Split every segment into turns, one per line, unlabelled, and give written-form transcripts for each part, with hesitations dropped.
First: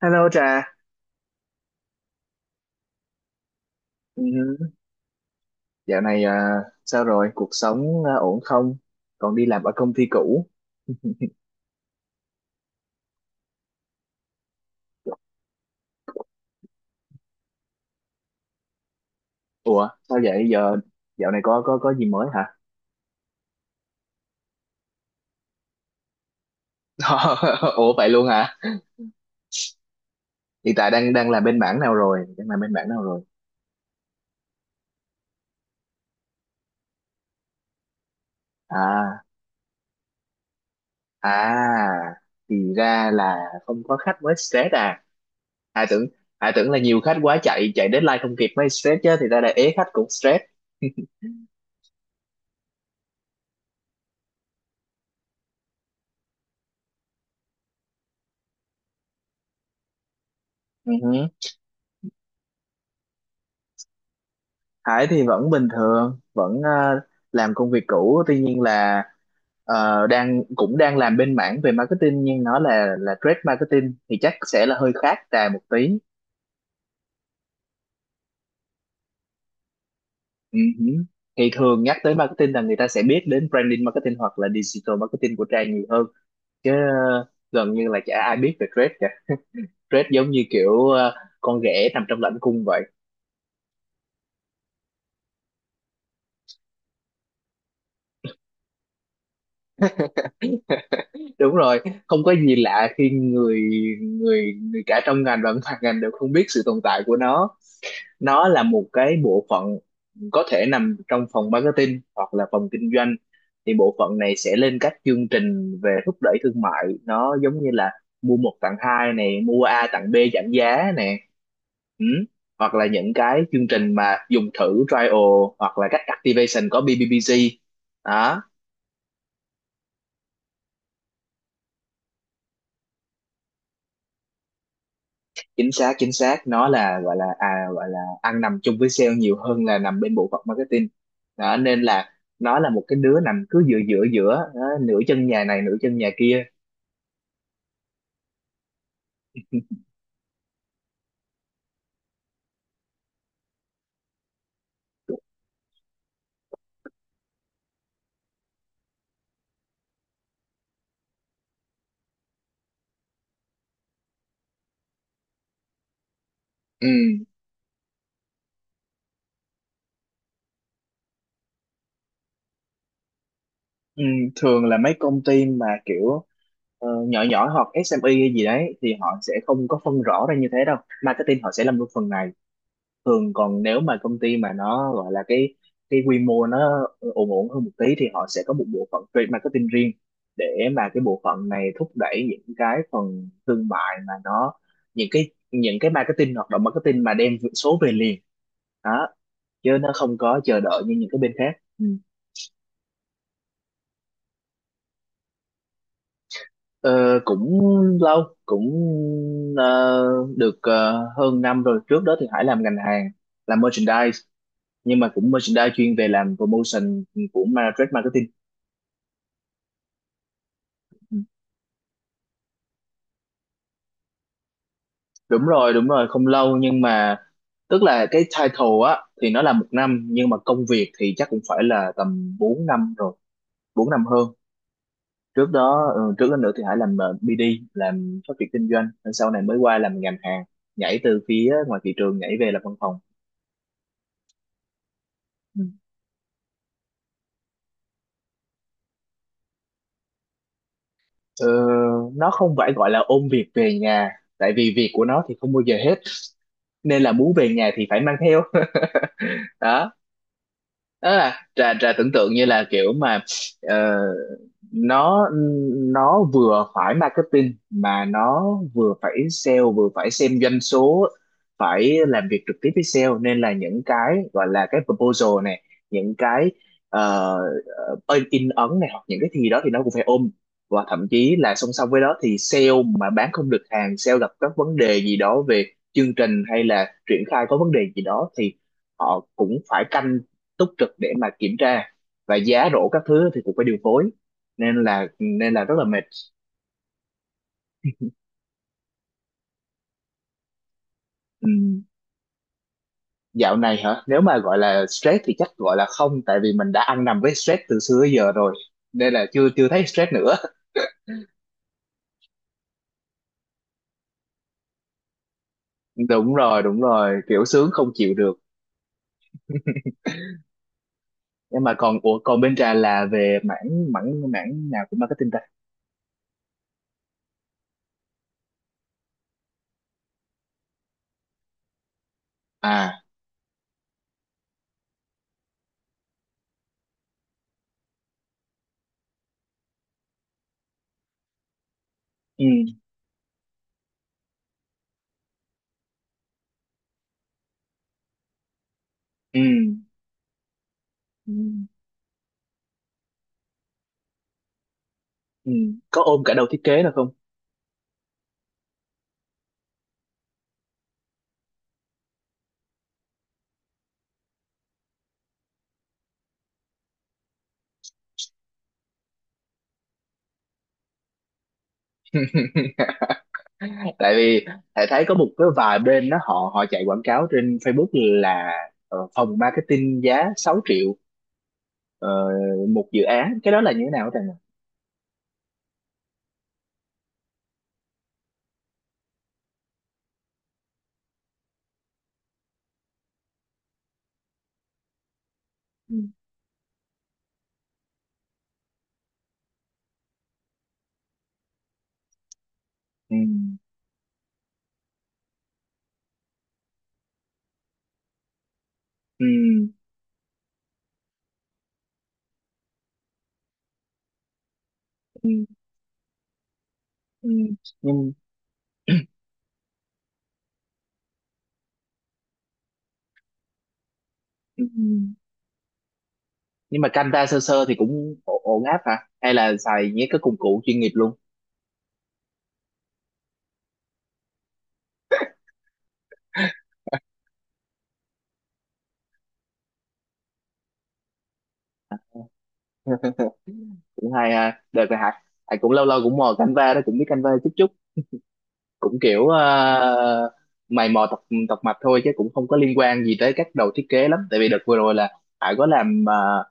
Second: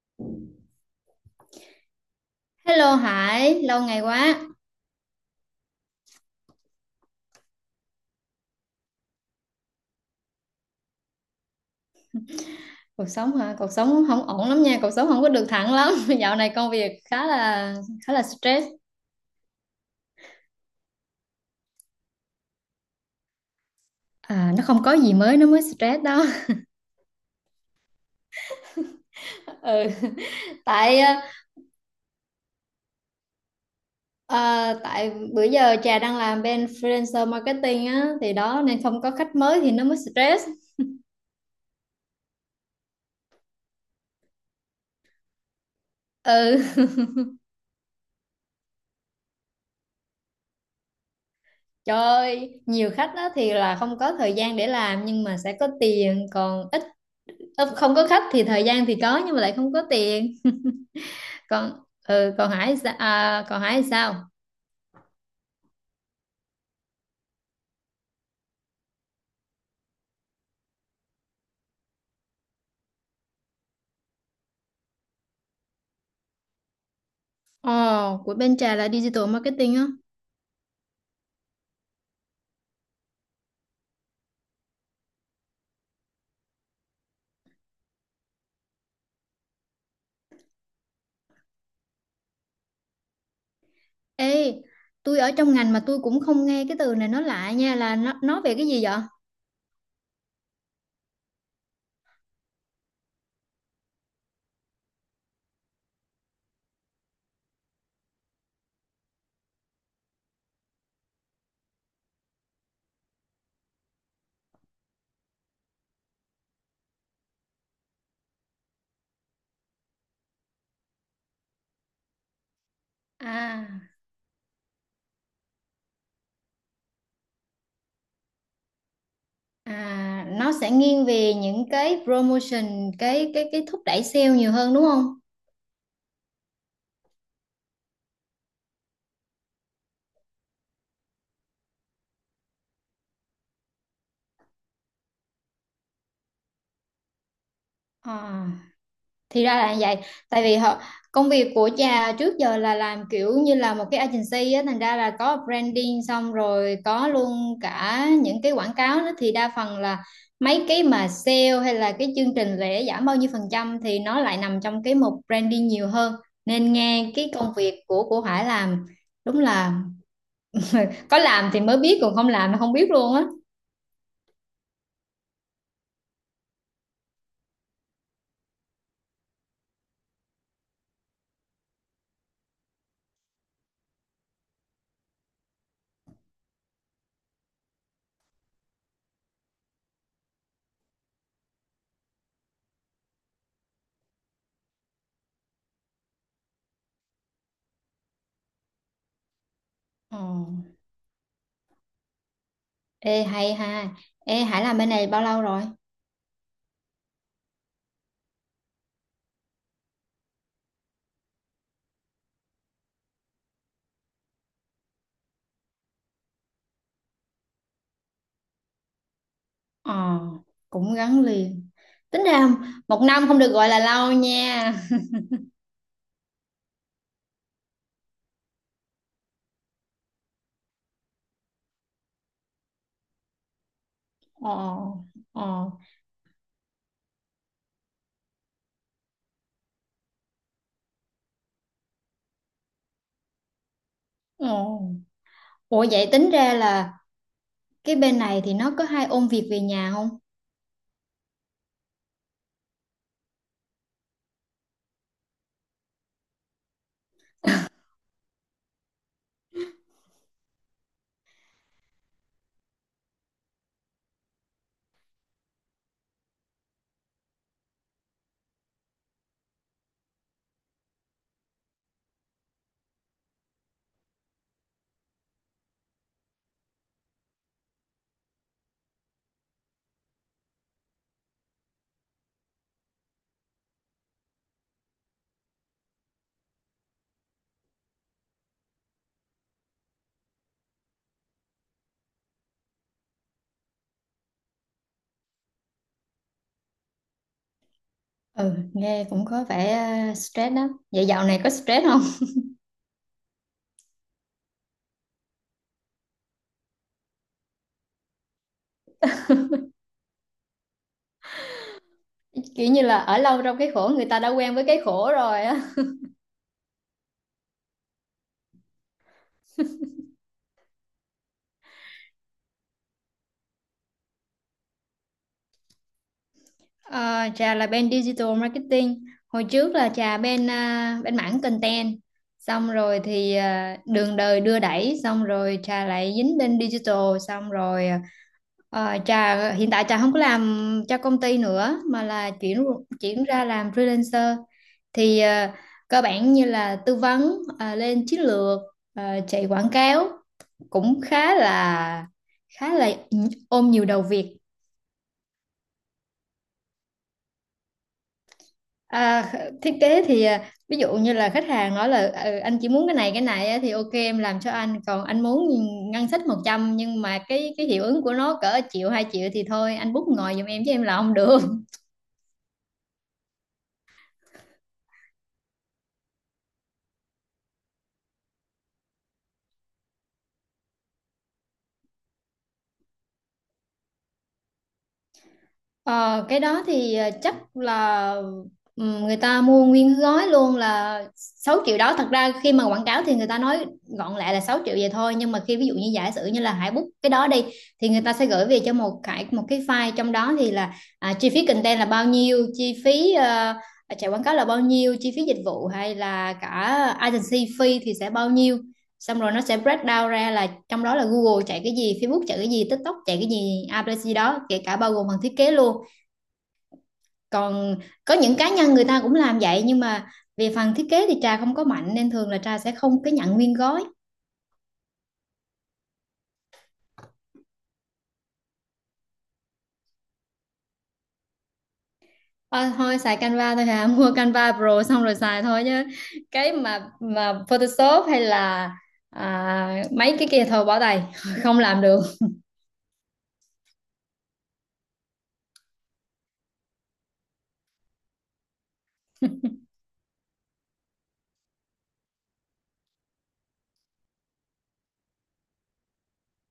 Hello Trà.
Hello Hải, lâu ngày
Ừ,
quá.
dạo này à, sao rồi? Cuộc sống à, ổn không? Còn đi làm ở công ty cũ?
Cuộc sống hả? Cuộc sống không ổn lắm nha, cuộc sống không có được thẳng lắm. Dạo này công việc khá là stress.
Ủa, sao vậy? Giờ dạo này có gì mới hả?
À, nó không có gì mới nó mới stress đó.
Ủa vậy luôn hả?
Ừ.
Hiện tại
Tại
đang
ờ,
đang làm bên mảng nào rồi? Đang làm bên mảng nào rồi?
ờ, tại bữa giờ Trà đang làm bên freelancer marketing á thì đó nên không có
À,
khách mới thì nó mới stress.
à, thì ra là không có khách mới stress à? Ai tưởng Ai tưởng là
Ừ.
nhiều khách quá chạy chạy deadline không kịp mới stress chứ, thì ra là ế khách cũng stress.
Trời ơi, nhiều khách á thì là không có thời gian để làm nhưng mà sẽ có tiền, còn không có khách thì thời gian thì có nhưng mà lại không có tiền.
Ừ,
Còn ừ, còn Hải sa- à, còn Hải sao?
Hải thì vẫn bình thường, vẫn làm công việc cũ, tuy nhiên là cũng đang làm bên mảng về marketing, nhưng nó là trade marketing thì chắc sẽ là hơi khác Trà một tí.
Ồ, của bên Trà là digital marketing á.
Ừ hử. Thì thường nhắc tới marketing là người ta sẽ biết đến branding marketing hoặc là digital marketing của Trà nhiều hơn, chứ ờ, gần như là chả ai biết về trade cả. Trade giống như kiểu con ghẻ nằm trong lãnh cung vậy.
Ê, tôi ở trong ngành mà tôi cũng không nghe cái từ này nó lạ nha, là nó về cái gì vậy?
Đúng rồi, không có gì lạ khi người người người cả trong ngành và ngoài ngành đều không biết sự tồn tại của nó. Nó là một cái bộ phận có thể nằm trong phòng marketing hoặc là phòng kinh doanh. Thì bộ phận này sẽ lên các chương trình về thúc đẩy thương mại, nó giống như là mua một tặng hai này, mua A tặng B, giảm giá nè. Ừ. Hoặc là những cái chương trình
à
mà dùng thử trial, hoặc là các activation có BBBG đó.
à, nó sẽ nghiêng về những cái promotion, cái thúc đẩy sale nhiều hơn đúng không?
Chính xác, chính xác, nó là gọi là gọi là ăn nằm chung với sale nhiều hơn là nằm bên bộ phận marketing đó. Nên là nó là một cái đứa nằm cứ giữa giữa giữa đó, nửa chân nhà này nửa chân nhà kia.
Ờ, thì ra là như vậy. Tại vì họ, công việc của cha trước giờ là làm kiểu như là một cái agency á, thành ra là có branding xong rồi có luôn cả những cái quảng cáo nữa, thì đa phần là mấy cái mà sale hay là cái chương trình lễ giảm bao nhiêu phần trăm thì nó lại nằm trong cái mục branding nhiều hơn. Nên
Ừ,
nghe cái công việc của Hải làm, đúng là có làm thì mới biết, còn không làm thì không biết luôn á.
ừ, thường là mấy công ty mà kiểu nhỏ nhỏ hoặc SME hay gì đấy thì họ sẽ không có phân rõ ra như thế đâu, marketing họ sẽ làm luôn phần này. Thường còn nếu mà công ty mà nó gọi là cái quy mô nó ổn ổn hơn một tí thì họ sẽ có một bộ phận trade marketing riêng, để mà cái bộ phận này thúc đẩy những cái phần thương mại mà nó, những cái marketing, hoạt động marketing mà đem số về liền đó, chứ nó không
Ồ,
có chờ đợi như những cái bên khác. Ừ.
ê hay ha. Ê Hải làm bên này bao lâu rồi?
Ờ, cũng lâu, cũng ờ, được, hơn 1 năm rồi. Trước đó thì Hải làm ngành hàng, làm merchandise, nhưng mà cũng merchandise chuyên về làm promotion của trade marketing.
Ờ, cũng
Ừ.
gắn liền. Tính ra 1 năm không được gọi là lâu nha.
Đúng rồi, đúng rồi, không lâu nhưng mà tức là cái title á thì nó là 1 năm, nhưng mà công việc thì chắc cũng phải là tầm 4 năm rồi, 4 năm hơn.
Ờ,
Trước
ờ,
đó Ừ, trước đó nữa thì Hải làm BD, làm phát triển kinh doanh. Rồi sau này mới qua làm ngành hàng, nhảy từ phía ngoài thị trường nhảy về làm văn phòng.
ờ.
Ừ.
Ủa vậy tính ra là cái bên này thì nó có hay ôn việc về nhà không?
Ờ, nó không phải gọi là ôm việc về nhà, tại vì việc của nó thì không bao giờ hết, nên là muốn về nhà thì phải mang theo. Đó, đó là trà trà tưởng tượng như là kiểu mà ờ, nó nó vừa phải marketing mà nó vừa phải sale, vừa phải xem doanh số, phải làm việc trực tiếp với sale. Nên là những cái gọi là cái proposal này, những cái ờ, in ấn này, hoặc những cái gì đó thì nó cũng phải ôm. Và thậm chí là song song với đó thì sale mà bán không được hàng, sale gặp các vấn đề gì đó về chương trình hay là triển khai có vấn đề gì đó thì họ cũng phải canh túc trực để mà kiểm tra, và giá rổ các thứ thì cũng phải điều phối. Nên là nên là rất là mệt.
Ừ, nghe cũng có vẻ stress đó. Vậy dạo này có
Ừm,
stress không?
dạo này hả, nếu mà gọi là stress thì chắc gọi là không, tại vì mình đã ăn nằm với stress từ xưa tới giờ rồi, nên là chưa chưa thấy stress nữa.
Kiểu như là ở lâu trong cái khổ, người ta đã quen với cái khổ rồi á.
Đúng rồi, đúng rồi, kiểu sướng không chịu được. Nhưng mà còn ủa, còn bên trà là về mảng mảng mảng nào của marketing ta?
Ờ, trà là bên digital marketing, hồi trước là trà bên bên mảng content, xong
À.
rồi thì đường đời đưa đẩy xong rồi trà lại dính bên digital. Xong rồi trà hiện tại trà không có làm cho công ty nữa mà là
Ừ.
chuyển chuyển ra làm freelancer. Thì cơ bản như là tư vấn, lên chiến lược, ờ,
Ừ.
chạy quảng cáo, cũng
Ừ.
khá là ôm nhiều đầu việc.
Ừ. Có ôm cả đầu thiết kế là không?
À, thiết kế thì ví dụ như là khách hàng nói là "Ừ, anh chỉ muốn cái này á", thì ok em làm cho anh, còn anh muốn ngân sách 100 nhưng mà cái hiệu ứng của nó cỡ triệu hai triệu thì thôi anh bút ngồi giùm em chứ em là không được.
Tại vì thầy thấy có một cái vài bên đó họ họ chạy quảng cáo trên Facebook là phòng marketing giá 6 triệu, ờ, một dự án, cái đó là như thế nào thầy nhỉ?
Ờ, cái đó thì chắc là người ta mua nguyên gói luôn là 6 triệu đó. Thật ra khi mà quảng cáo thì người ta nói gọn lại là 6 triệu vậy thôi, nhưng mà khi ví dụ như
Ừ.
giả sử như là Hải book cái đó đi, thì người ta sẽ gửi về cho một cái file, trong đó thì là chi phí content là bao nhiêu, chi phí
Ừ.
chạy quảng cáo là bao nhiêu, chi phí dịch vụ hay là cả agency fee thì sẽ bao nhiêu. Xong
Ừ.
rồi nó sẽ break down ra là trong đó là Google chạy cái gì, Facebook chạy cái gì, TikTok chạy cái gì, ABC đó, kể cả bao gồm phần thiết
Ừ.
kế luôn.
Ừ.
Còn
Nhưng,
có những cá nhân người ta cũng làm vậy, nhưng mà về phần thiết kế thì Trà không có mạnh, nên thường là Trà sẽ không có nhận nguyên gói.
ừ, nhưng mà Canva sơ sơ thì cũng ổn áp hả, hay là xài những cái công cụ chuyên nghiệp luôn?
Ờ, thôi xài Canva thôi hả. Mua Canva Pro xong rồi xài thôi chứ cái mà Photoshop hay là mấy cái kia thôi bỏ tay. Không làm được.
Cũng hay ha, được rồi hả. Thầy cũng lâu lâu cũng mò Canva đó, cũng biết Canva chút chút, cũng kiểu mày mò tập tập mạch thôi, chứ cũng không có liên quan gì tới các đầu thiết kế lắm. Tại vì đợt vừa rồi là Hải có làm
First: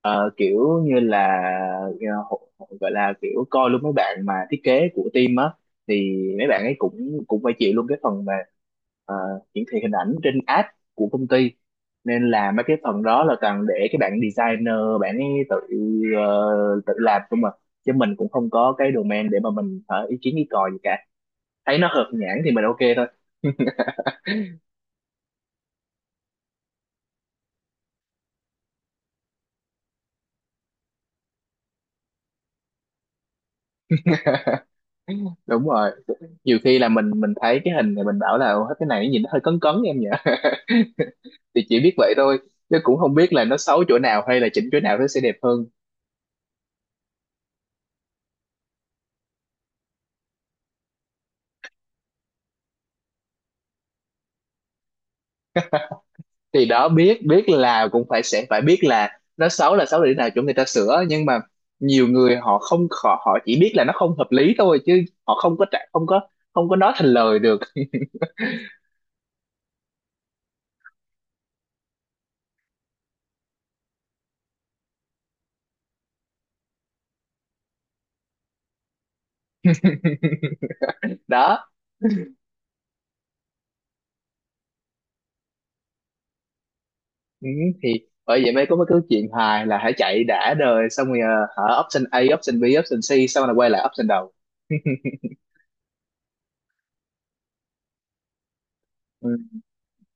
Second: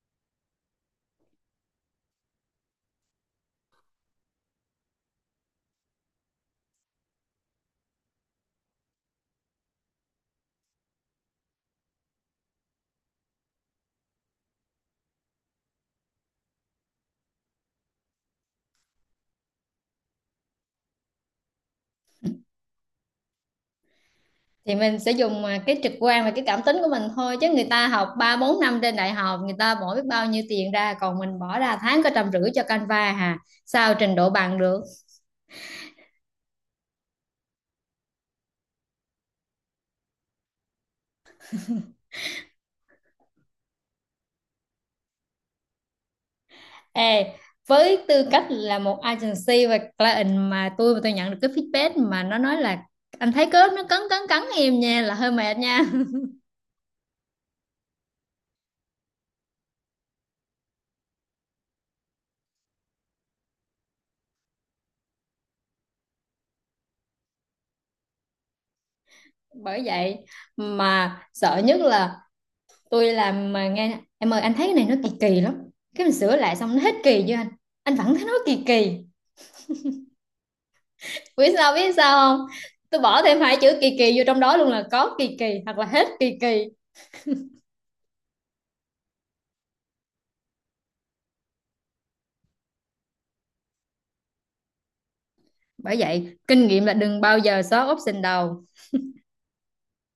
kiểu như là gọi là kiểu coi luôn mấy bạn mà thiết kế của team á, thì mấy bạn ấy cũng cũng phải chịu luôn cái phần mà ờ, hiển thị hình ảnh trên app của công ty, nên là mấy cái phần đó là toàn để cái bạn designer, bạn ấy tự tự làm không mà, chứ mình cũng không có cái domain để mà mình ý kiến ý cò gì cả, thấy nó hợp nhãn thì mình ok thôi.
Thì mình sẽ dùng cái trực quan và cái cảm tính của mình thôi, chứ người ta học ba bốn năm trên đại học, người ta bỏ biết bao nhiêu tiền ra, còn mình bỏ ra tháng có trăm rưỡi cho Canva hà, sao trình độ bằng được.
Đúng rồi, nhiều khi là mình thấy cái hình này, mình bảo là "Ủa, cái này nó nhìn nó hơi cấn cấn em nhỉ." Thì chỉ biết vậy thôi, chứ cũng không biết là nó xấu chỗ nào hay là chỉnh chỗ nào nó sẽ đẹp hơn.
Ê, với tư cách là một agency và client, mà tôi nhận được cái feedback mà nó nói là "Anh thấy cái nó cấn cấn cấn em nha" là hơi mệt nha.
Thì đó, biết biết là cũng phải, sẽ phải biết là nó xấu là xấu để nào, chỗ người ta sửa. Nhưng mà nhiều người họ không, họ chỉ biết là nó không hợp lý thôi, chứ họ không có trả, không có, không có nói thành lời được.
Bởi vậy mà sợ nhất là tôi làm mà nghe "Em ơi anh thấy cái này nó kỳ kỳ lắm". Cái mình sửa lại xong, "Nó hết kỳ chưa anh?" "Anh vẫn thấy nó kỳ kỳ". Biết
Đó.
sao biết sao không, tôi bỏ thêm hai chữ kỳ kỳ vô trong đó luôn là "có kỳ kỳ" hoặc là "hết kỳ kỳ".
Ừ, thì bởi vậy mới có mấy cái chuyện hài là hãy chạy đã đời xong rồi hả, option A, option B, option C, xong rồi quay lại option đầu.
Bởi vậy kinh nghiệm là đừng bao giờ xóa option đầu.
Ừ.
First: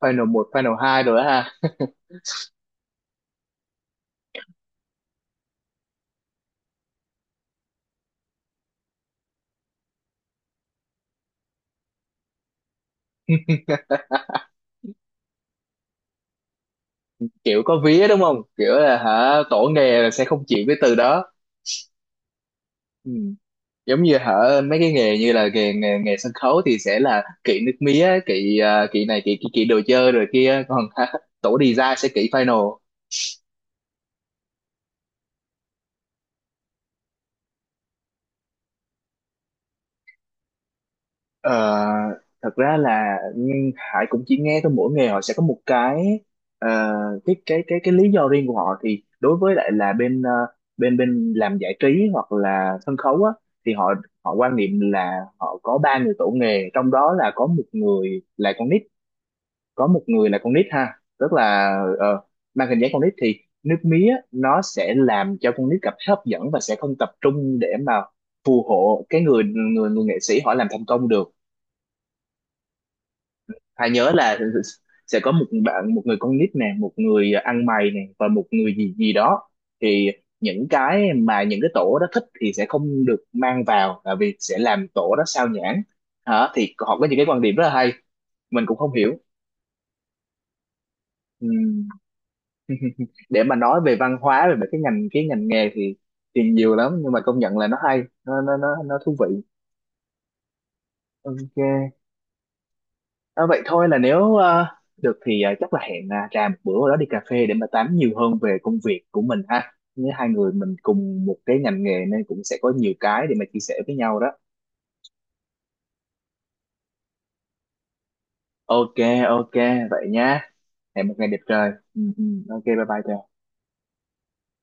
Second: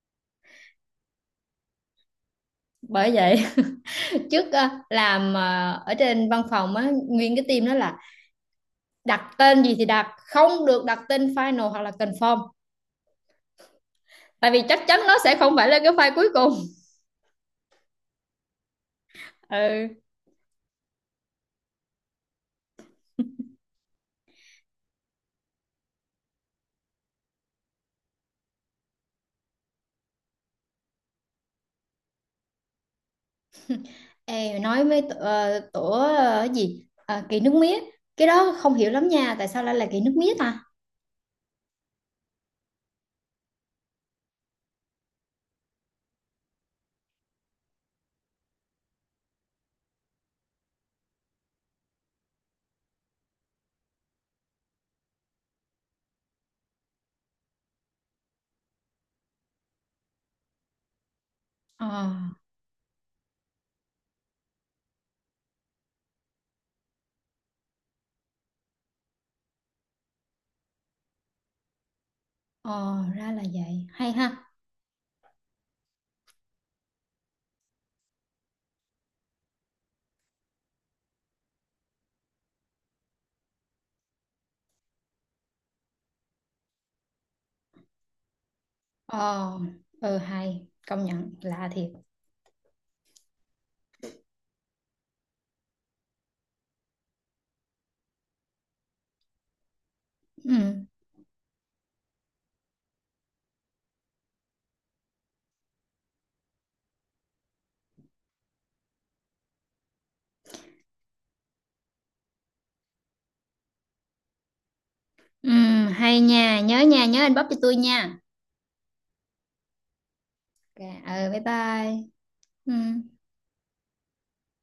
Final một, final hai rồi đó ha.
Bởi vậy trước làm ở trên văn phòng á, nguyên cái team đó là đặt tên gì thì đặt, không được đặt tên final hoặc là confirm, tại vì chắc chắn nó sẽ không phải là cái file cuối cùng.
Kiểu có vía đúng không, kiểu là hả, tổ
Ừ.
nghề là sẽ không chịu cái từ đó. Ừ. Giống như hả, mấy cái nghề như là nghề nghề, nghề sân khấu thì sẽ là kỵ nước mía, kỵ kỵ này, kỵ kỵ, kỵ đồ chơi rồi kia còn, hả, tổ design sẽ kỵ final.
Ê, nói với tổ kỳ nước mía, cái đó không hiểu lắm nha, tại sao lại là kỳ nước mía ta.
Ờ, thật ra là nhưng Hải cũng chỉ nghe thôi, mỗi nghề họ sẽ có một cái ờ, cái lý do riêng của họ. Thì đối với lại là bên bên bên làm giải trí hoặc là sân khấu á, thì họ họ quan niệm là họ có ba người tổ nghề, trong đó là có một người là con nít, có một người là con nít ha tức là
ờ
ờ, mang hình dáng con nít, thì nước mía nó sẽ làm cho con nít cảm thấy hấp dẫn và sẽ không tập trung để mà phù hộ cái người người người nghệ sĩ họ làm thành công được.
ờ Ra là vậy
Hà nhớ
hay ha.
là sẽ có một người con nít nè, một người ăn mày nè, và một người gì gì đó. Thì những cái tổ đó thích thì sẽ không được mang vào, là vì sẽ làm tổ đó sao nhãng. Hả, thì họ có những cái quan điểm rất là hay, mình cũng không hiểu.
ờ ừ hay, công nhận lạ
Ừm.
thiệt.
Để mà nói về văn hóa, về mấy cái ngành, cái ngành nghề thì nhiều lắm, nhưng mà công nhận là nó hay, nó thú vị.
Ừ,
Ok. À, vậy thôi, là nếu được thì chắc là hẹn trà một bữa đó đi cà phê để mà tám nhiều hơn về công việc của mình ha. Nếu hai người mình cùng một cái ngành nghề nên cũng sẽ có nhiều cái để mà chia sẻ với nhau đó.
ừ hay nha, nhớ nha, nhớ inbox cho tôi nha.
Ok, ok, vậy nha.
Ok,
Hẹn một ngày
ừ
đẹp
bye
trời. Ừ,
bye.
ừ. Ok,
Ừ.
bye bye Trà.